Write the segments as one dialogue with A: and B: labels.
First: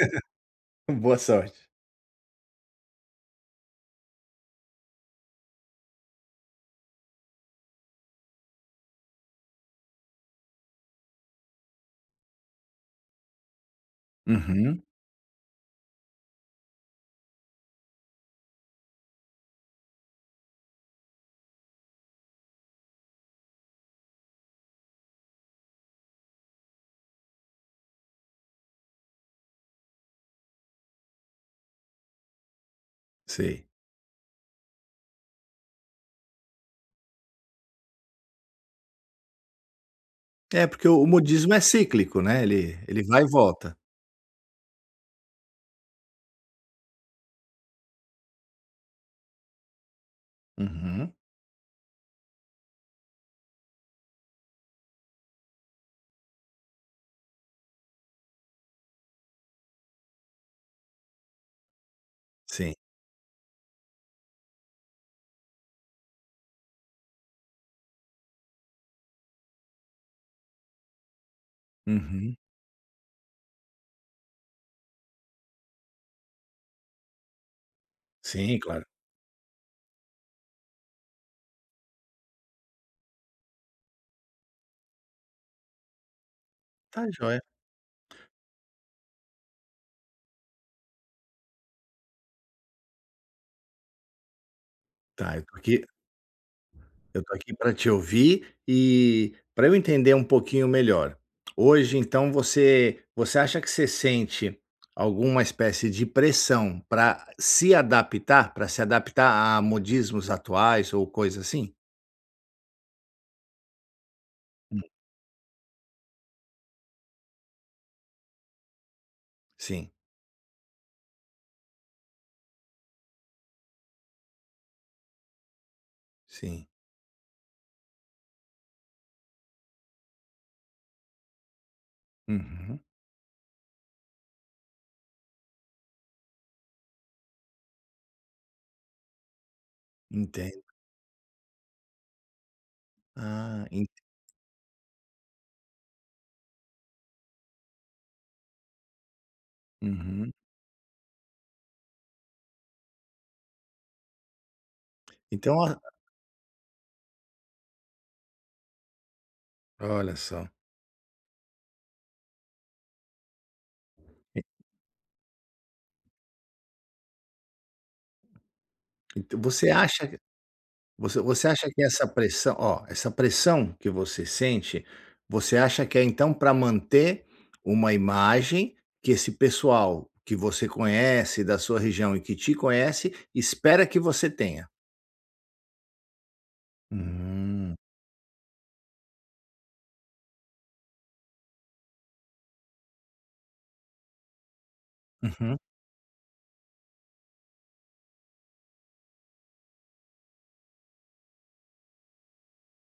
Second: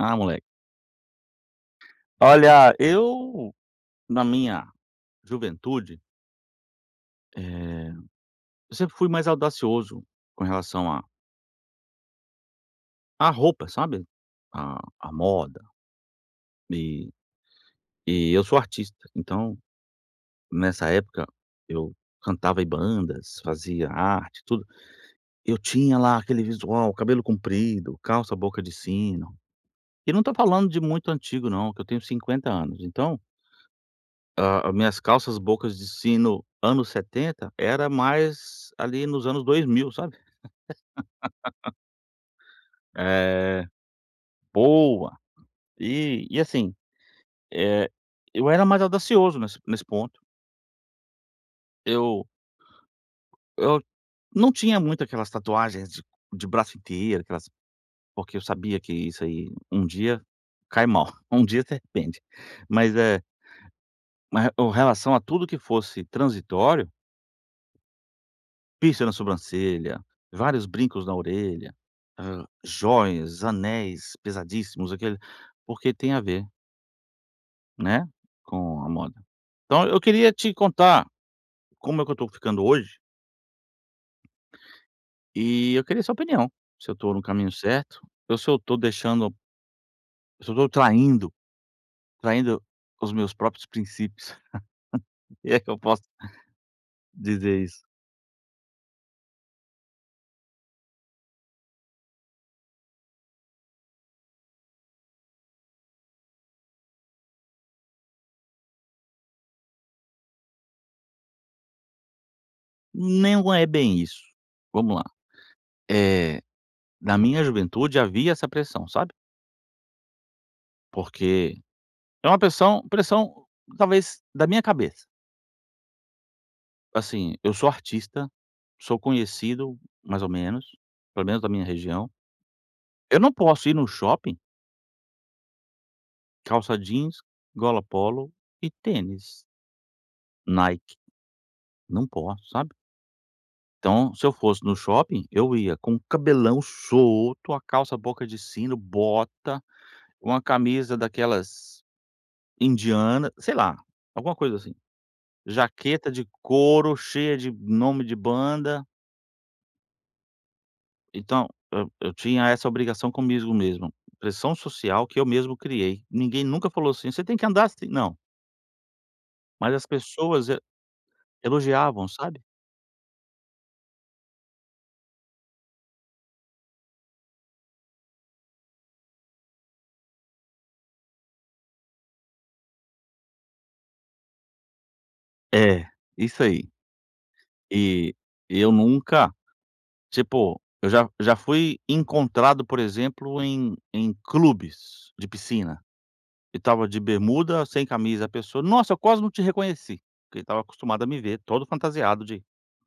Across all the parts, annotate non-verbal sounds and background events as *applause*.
A: Ah, moleque.
B: Boa sorte.
A: Olha, eu, na minha juventude eh, eu sempre fui mais audacioso, com relação à à roupa, sabe, à
B: Uhum.
A: à moda. E e eu sou artista, então, nessa época, eu cantava em bandas, fazia arte, tudo. Eu tinha lá aquele visual, cabelo comprido, calça boca de sino. E não estou falando de muito antigo, não, que eu tenho 50 anos, então
B: Sei.
A: a as minhas calças bocas de sino, anos 70, era mais ali nos anos 2000, sabe?
B: É, porque o o modismo é
A: *laughs*
B: cíclico, né, ele ele vai e
A: É.
B: volta.
A: Boa. E e assim, eh, eu era mais audacioso, nesse nesse ponto.
B: Uhum.
A: Eu eu não tinha muito aquelas tatuagens de de braço inteiro, aquelas porque eu sabia que isso aí, um dia, cai mal, um dia se arrepende.
B: Sim.
A: Mas é ma re com relação a tudo que fosse transitório piercing na sobrancelha, vários brincos na orelha,
B: Uhum.
A: hã, jóias, anéis pesadíssimos aquilo, porque tem a ver né,
B: Sim,
A: com
B: claro.
A: a moda. Então, eu queria te contar como é que eu estou ficando hoje E eu queria sua opinião, se eu
B: Está
A: estou no
B: joia.
A: caminho certo, ou se eu estou deixando se eu tô traindo traindo os meus próprios princípios,
B: Tá,
A: *laughs*
B: é
A: se é que eu
B: porque
A: posso
B: eu estou aqui
A: dizer
B: pra
A: isso.
B: te ouvir, e pra eu entender pouquinho melhor, hoje, então, você você acha que você sente alguma espécie de pressão pra se adaptar pra se adaptar a modismos atuais ou coisa assim?
A: Não é bem isso.
B: Hum.
A: Vamos lá! Eh, na minha juventude havia essa pressão, sabe?
B: Sim.
A: Porque, é uma pressão pressão, talvez, da minha cabeça.
B: Sim.
A: Assim, eu sou artista, sou conhecido, mais ou menos, pelo menos da minha região
B: Uhum.
A: eu não posso ir num shopping? Calça jeans, gola polo e tênis
B: Entendo.
A: Nike não posso, sabe?
B: Ah, ent
A: Então, se eu fosse no shopping, eu ia com cabelão solto, a calça boca de sino, bota,
B: Uhum.
A: uma camisa daquelas indianas, sei lá, alguma coisa assim.
B: Então, ó
A: Jaqueta de couro, cheia de nome de banda.
B: Olha só.
A: Então, eu eu tinha essa obrigação comigo mesmo,
B: E
A: pressão social que eu mesmo criei. Ninguém nunca falou assim: “Você tem que andar assim!”, não
B: Então, você
A: mas as
B: acha
A: pessoas e
B: você você acha que essa
A: elogiavam, sabe?
B: pressão ó, essa pressão que você sente, você acha que é então pra manter uma imagem, que esse pessoal que você conhece, da sua região e que te conhece, espera que você tenha?
A: É, isso aí.
B: Hum.
A: E e eu nunca, tipo, eu já já fui encontrado, por exemplo, em em clubes de
B: Uhum.
A: piscina, e estava de bermuda, sem camisa, a pessoa: Nossa, eu quase não te reconheci", porque estava acostumado a me ver, todo fantasiado de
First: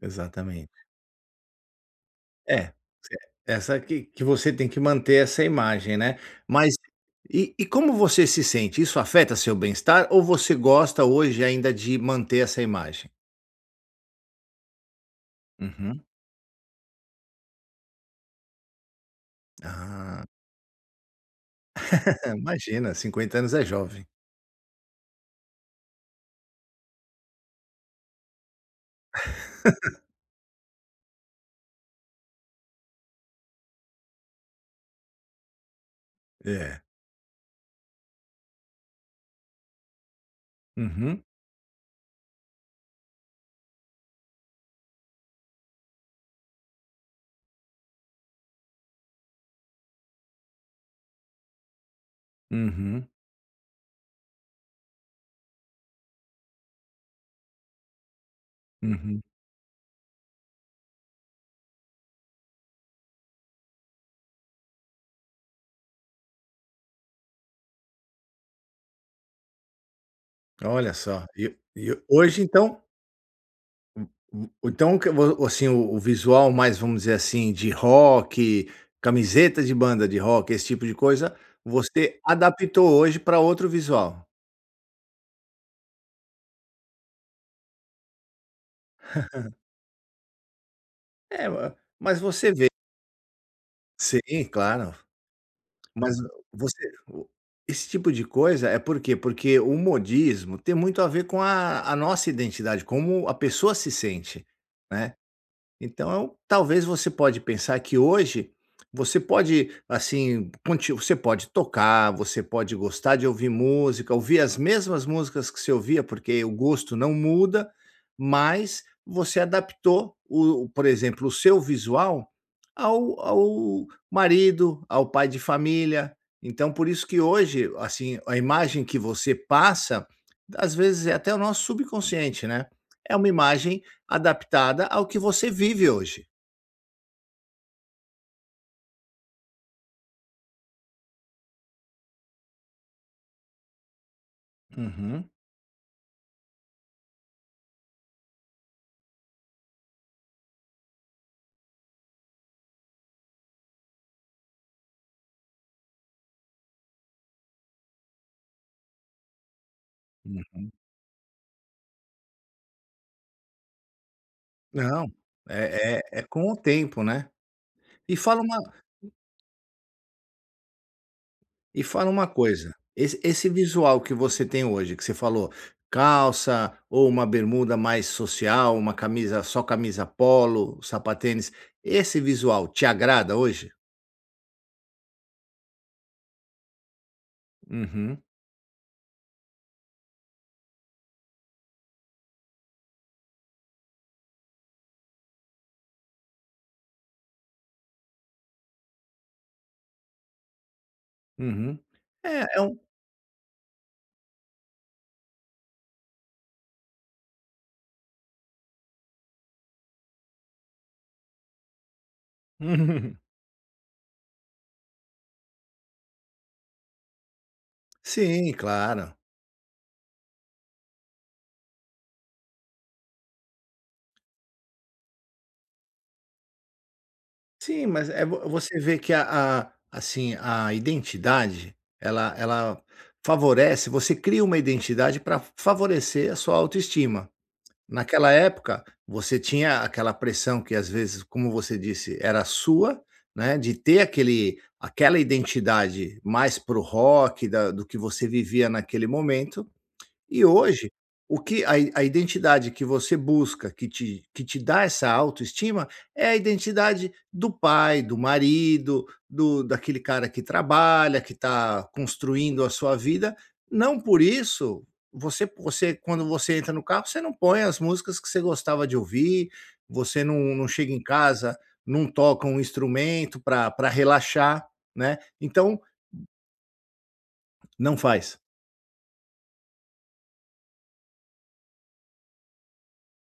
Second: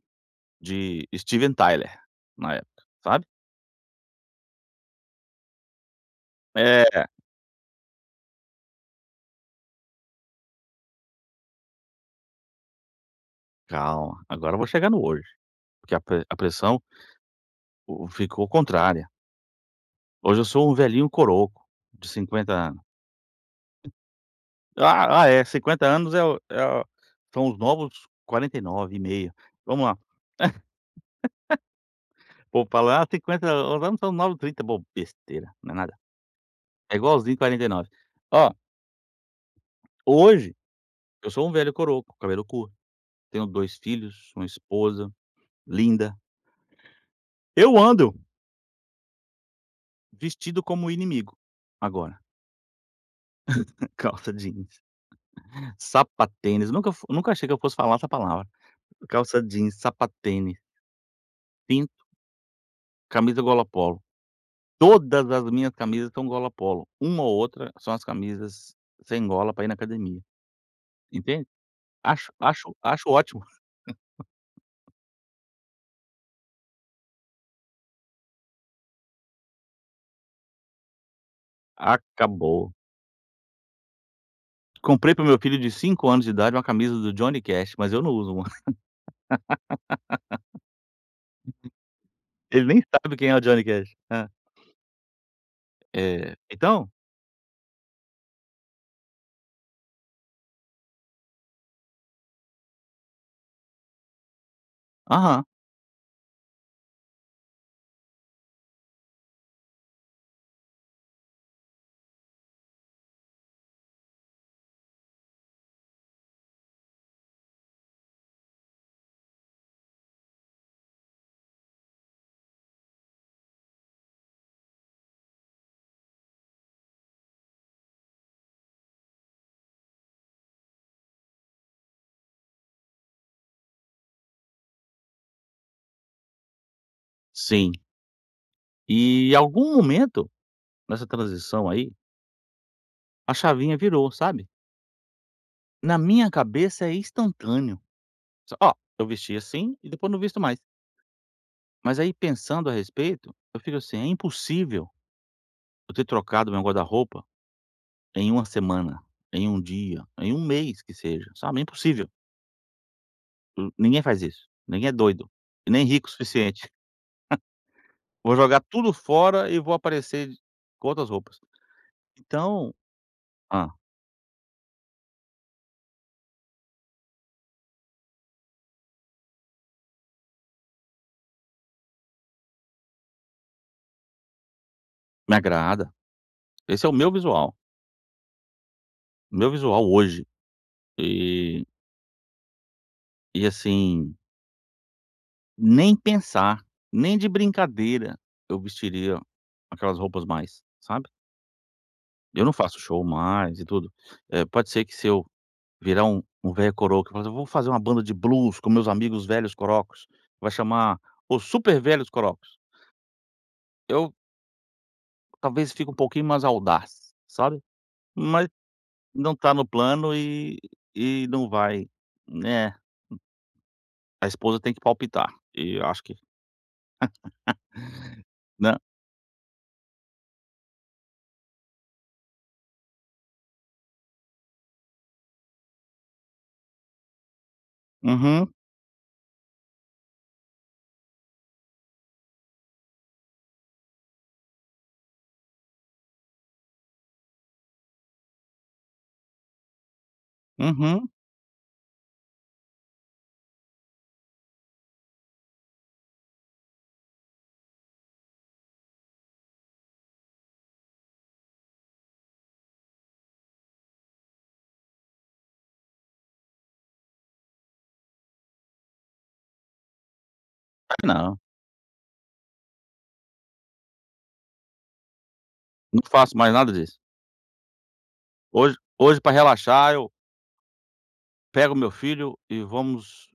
B: Exatamente.
A: de Steven Tyler, na
B: É,
A: época, sabe?
B: essa que que você tem que manter essa imagem, né. Mas
A: Era.
B: e e como você se sente? Isso afeta seu bem estar ou você gosta hoje ainda de manter essa imagem?
A: Calma. Agora, eu vou chegar no hoje, porque a
B: Uhum.
A: pre a pressão o o ficou contrária.
B: Ah.
A: Hoje, eu sou um velhinho coroco, de
B: *laughs*
A: 50 anos
B: Imagina. 50 anos é jovem.
A: Ah ah é. 50 anos é o é o são os novos 49 e meio. Vamos lá.
B: *laughs*
A: *laughs* Pô, falar 50 an os anos são os novos 30, bobo. Besteira. Não é nada.
B: É.
A: É igualzinho 49. Oh Hoje,
B: Uhum.
A: eu sou um velho coroco com cabelo curto. Tenho 2 filhos, uma esposa linda. Eu ando vestido como o inimigo, agora.
B: Uhum.
A: *laughs* Calça jeans, sapatênis. Nunca f nunca achei que eu fosse falar essa palavra.
B: Uhum.
A: Calça jeans, sapatênis cinto camisa gola polo. Todas as minhas camisas são gola polo. Uma ou outra são as camisas sem gola, para ir na academia,
B: Olha só.
A: entende?
B: E e
A: Acho
B: hoje
A: acho
B: então
A: acho ótimo.
B: U u
A: *laughs*
B: então o que vo o seu visual mais, vamos dizer assim, de rock, camiseta de banda de rock, esse tipo de coisa, você
A: Acabou.
B: adaptou hoje pra outro visual.
A: Comprei pro meu filho de 5 anos de idade uma camisa do Johnny Cash, mas eu não uso uma. *laughs*
B: *laughs* É, ma mas você
A: Ele
B: vê
A: nem sabe quem é o Johnny Cash. Hã.
B: Sim, claro. Mas, eh,
A: Eh,
B: você
A: então
B: fo esse tipo de coisa é por quê? Porque o modismo tem muito a ver com a a nossa identidade, como a pessoa se sente, né.
A: Aham.
B: Então, talvez você pode pensar que hoje você pode, assim, conti você pode tocar, você pode gostar de ouvir música, ouvir as mesmas músicas que se ouvia, porque o gosto não muda, mas você adaptou o por exemplo, o seu visual ao ao marido, ao pai de família. Então, por isso que hoje, assim, a imagem que você passa, às vezes, é até o nosso subconsciente, né. É uma imagem adaptada ao que você vive hoje.
A: Sim. E algum momento, nessa transição aí a chavinha virou, sabe?
B: Uhum.
A: Na minha cabeça é instantâneo, s ó, eu vestia assim e depois não visto mais. Mas, aí pensando a respeito, eu fico assim, é impossível eu ter trocado o meu guarda-roupa em 1 semana, em 1 dia, em 1
B: Uhum.
A: mês, que seja, sabe, é impossível. Nin ninguém faz isso, ninguém é
B: Não,
A: doido e nem
B: é
A: rico o
B: é é com o
A: suficiente.
B: tempo, né. E
A: *laughs* Vou
B: fala uma
A: jogar tudo fora e vou aparecer com outras roupas.
B: e fala uma coisa,
A: Então
B: esse esse
A: hã.
B: visual que você tem hoje, que você falou calça, ou uma bermuda mais social, uma camisa só camisa polo, sapatênis, esse visual te agrada hoje?
A: Me agrada, esse é o meu visual
B: Uhum.
A: o meu visual hoje. E e assim nem pensar, nem de brincadeira, eu vestiria aquelas roupas mais, sabe?
B: Uhum.
A: Eu não
B: É é um
A: faço show mais e tudo, eh, pode ser que se eu virar um um velho coroco, mas eu vou fazer uma banda de blues com meus amigos velhos corocos, vai chamar, Os Super Velhos Corocos.
B: Uhum.
A: Eu Talvez, fique pouquinho mais audaz, sabe. Mas
B: Sim, claro.
A: não está no plano e e não vai, né. A esposa tem que palpitar, e eu acho que *laughs*
B: Sim, mas, eh eh vo
A: nã
B: você vê que a a, assim, a identidade, ela ela favorece você cria uma identidade pra fa favorecer a sua autoestima. Naquela
A: Aham.
B: época, você tinha aquela pressão que, às vezes, como você disse era sua, né, de ter aquele aquela identidade mais para o rock da do que você vivia naquele momento, e hoje,
A: Uhum.
B: o que a a identidade que você busca que te que te dá essa autoestima é a identidade do pai, do marido, do daquele cara que trabalha, que está construindo a sua vida. Não por isso, você p você quando você entra no carro você não põe as músicas que você gostava de ouvir, você não não chega
A: Ah
B: em
A: não.
B: casa, não toca um instrumento pra pra relaxar, né. Então
A: Não faço mais nada disso.
B: Não faz.
A: Hoje hoje pra relaxar eu pego o meu filho e vamos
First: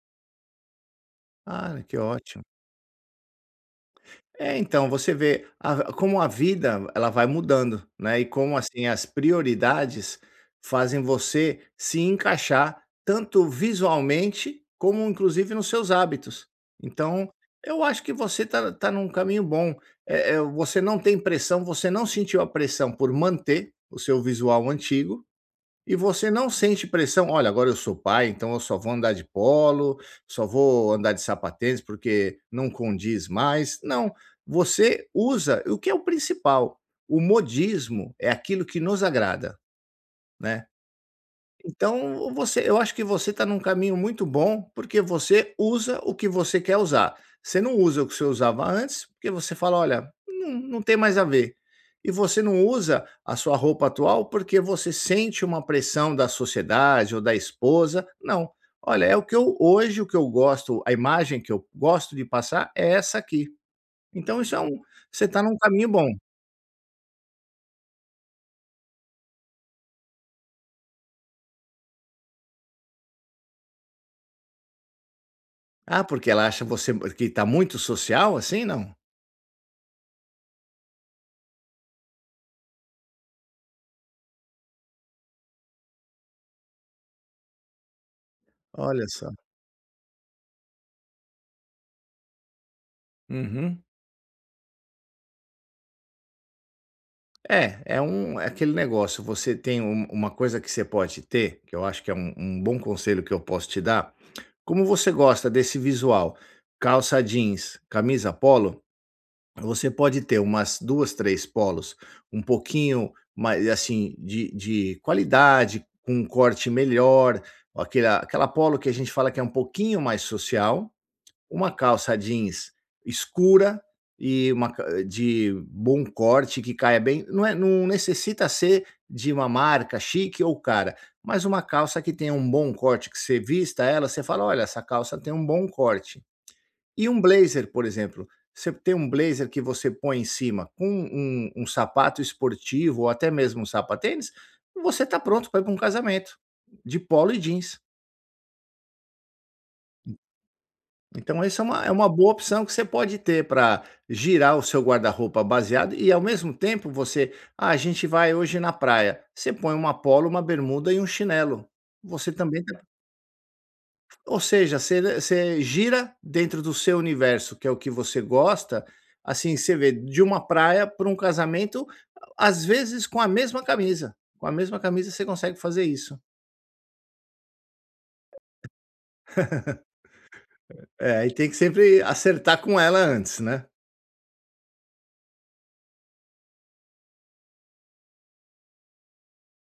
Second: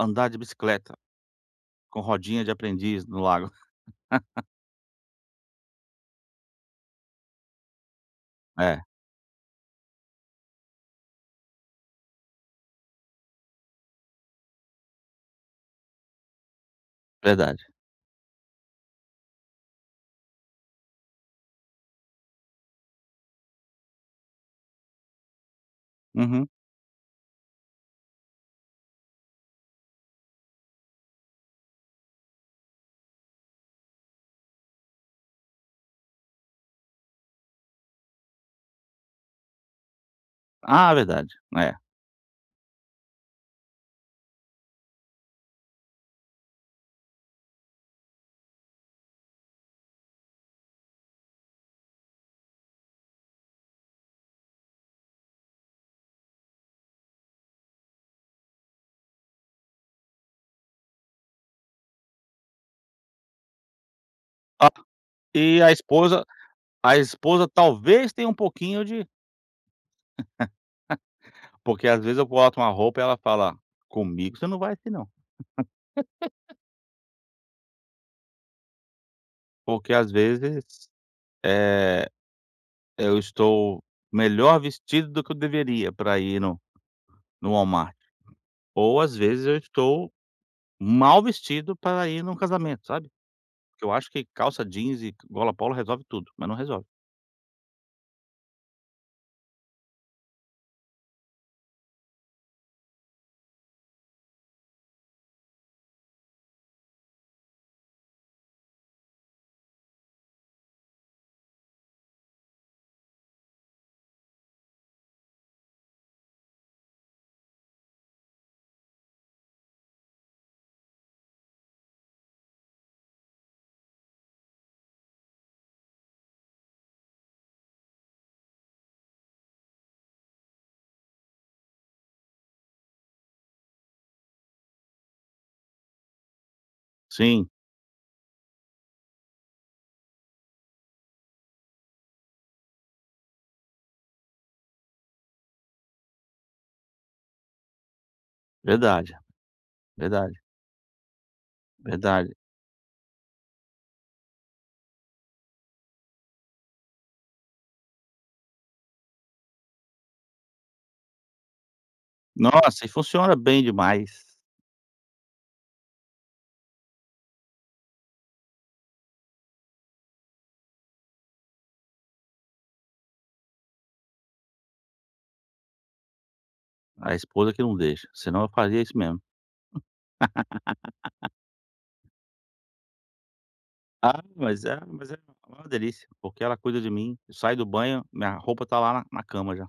A: andar de bicicleta,
B: Ah, que
A: com rodinha
B: ótimo.
A: de aprendiz no lago. *laughs*
B: É então, você vê a como a vida, ela vai mudando né, e como,
A: É.
B: assim, as prioridades fazem você se encaixar, tanto visualmente como, inclusive, nos seus hábitos. Então,
A: Verdade.
B: eu acho que você está está num caminho bom. Eh eh você não tem pressão, você não sentiu a pressão por manter o seu visual antigo e você
A: Uhum.
B: não sente pressão: “Olha, agora eu sou pai, então eu só vou andar de polo, só vou andar de sapatênis porque não condiz mais”, não. Você usa o que é o principal, o modismo é aquilo que nos agrada, né.
A: Ah, verdade, é.
B: Então, você eu acho que você está num caminho muito bom, porque você usa o que você quer usar, você não usa o que você usava antes, porque você fala: “Olha, não não tem mais a ver. E você não usa a sua roupa atual, porque você sente uma pressão da sociedade ou da esposa. Não: “Olha é o que eu hoje o que eu gosto a imagem que eu gosto de passar é essa aqui. Então isso é
A: Ah,
B: um você está num
A: e a
B: caminho bom.
A: esposa a esposa, talvez, tenha pouquinho de *laughs* Porque, às vezes, eu boto uma roupa ela fala: “Comigo você não vai assim, não.”.
B: Ah, porque ela
A: *laughs*
B: acha você que está muito social assim, não?
A: Porque, às vezes, eh, eu estou melhor vestido do que eu deveria, pra ir no no Walmart, ou,
B: Olha
A: às
B: só.
A: vezes, eu estou mal vestido pra ir num casamento, sabe.
B: Uhum.
A: Porque eu acho que calça jeans e gola polo resolve tudo, mas não resolve.
B: É, é um é aquele negócio, você tem um uma coisa que você pode ter, que eu acho que é um um bom conselho que eu posso te dar, como você gosta desse visual, calça jeans, camisa polo, você pode ter umas 2, 3 polos, um pouquinho mai assim, de de qualidade, com um corte melhor, com aquele aquela polo, que a gente fala que é um pouquinho mais social, uma calça jeans escura e uma ca de bom corte, que caia bem. Não é não necessita ser de uma marca chique ou cara, mas uma calça que tenha um bom corte, que você vista ela, você fala: “Olha, essa calça tem bom corte". E um
A: Sim.
B: blazer, por exemplo, você ter um blazer que você põe em cima, com um um sapato esportivo ou até mesmo sapatênis, você está pronto pra ir pra um casamento, de polo e jeans.
A: Verdade, verdade.
B: Então, esse é uma é uma boa
A: Verdade.
B: opção que você pode ter pra girar o seu guarda-roupa baseado e ao mesmo tempo você: “Ah, a gente vai hoje na praia”, você põe uma polo, uma bermuda e um chinelo. Você também tá
A: Nossa, e funciona bem demais.
B: Ou seja, você você gira dentro do seu universo, que é o que você gosta, assim, você vê, de uma praia pra um casamento, a às vezes, com a mesma camisa, com a mesma camisa você consegue fazer isso.
A: A esposa que não deixa, senão eu fazia isso mesmo.
B: *laughs* É é,
A: *laughs*
B: e tem que sempre acertar com ela antes, né?
A: Ah, mas é mas é uma delícia, porque ela cuida de mim. Eu saio do banho, minha roupa tá lá na cama já.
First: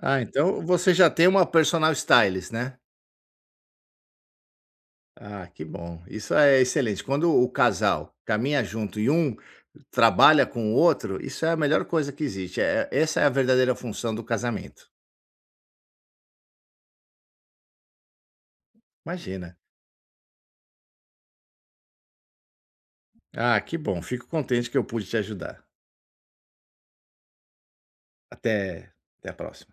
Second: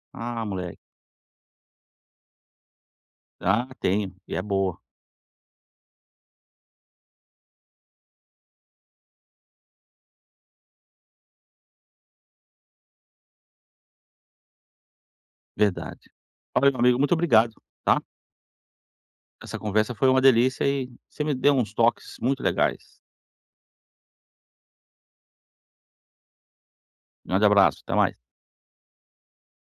B: Ah,
A: Ah,
B: então
A: mole
B: você já tem uma personal stylist, né?
A: Ah, tenho, e é boa.
B: Ah, que bom, isso é excelente. Quando o o casal caminha junto e um trabalha com o outro, isso é a melhor coisa que existe, é é essa é a verdadeira função do casamento.
A: Verdade. Valeu, meu amigo, muito obrigado, tá?
B: Imagina.
A: Essa conversa foi uma delícia e você me deu uns toques muito legais.
B: Ah, que bom, fico contente que eu pude te ajudar.
A: Grande abraço, até mais.
B: Até, até a próxima.